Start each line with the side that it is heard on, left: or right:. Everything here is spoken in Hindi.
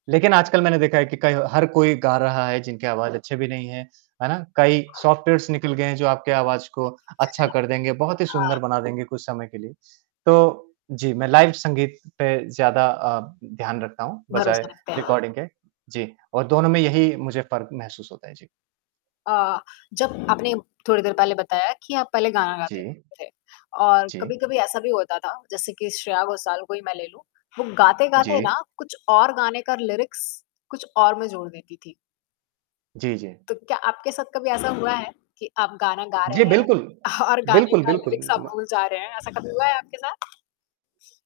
right: लेकिन, आजकल मैंने देखा है कि कई हर कोई गा रहा है जिनकी आवाज़ अच्छी भी नहीं है, है ना? कई सॉफ्टवेयर्स निकल गए हैं जो आपके आवाज़ को अच्छा कर देंगे, बहुत ही सुंदर
left: हाँ।
right: बना देंगे कुछ समय के लिए। तो जी, मैं लाइव संगीत पे ज़्यादा अ, ध्यान रखता हूँ बजाए
left: भरोसा रखते हैं।
right: रिकॉर्डिंग के। जी और दोनों में यही मुझे फ़र्क महसूस होता है। जी।
left: अ, जब आपने थोड़ी देर पहले बताया कि आप पहले गाना गाते
right: जी।
left: थे और
right: जी।
left: कभी-कभी ऐसा भी होता था जैसे कि श्रेया घोषाल को ही मैं ले लूँ। वो गाते-गाते ना
right: जी।
left: कुछ और गाने का लिरिक्स कुछ और मैं जोड़ देती थी।
right: जी, जी।
left: तो क्या आपके साथ कभी ऐसा हुआ है कि आप गाना गा
right: जी,
left: रहे हैं,
right: बिल्कुल।
left: और गाने
right: बिल्कुल,
left: का
right: बिल्कुल,
left: लिरिक्स आप
right: म
left: भूल जा रहे हैं। ऐसा कभी हुआ है आपके साथ?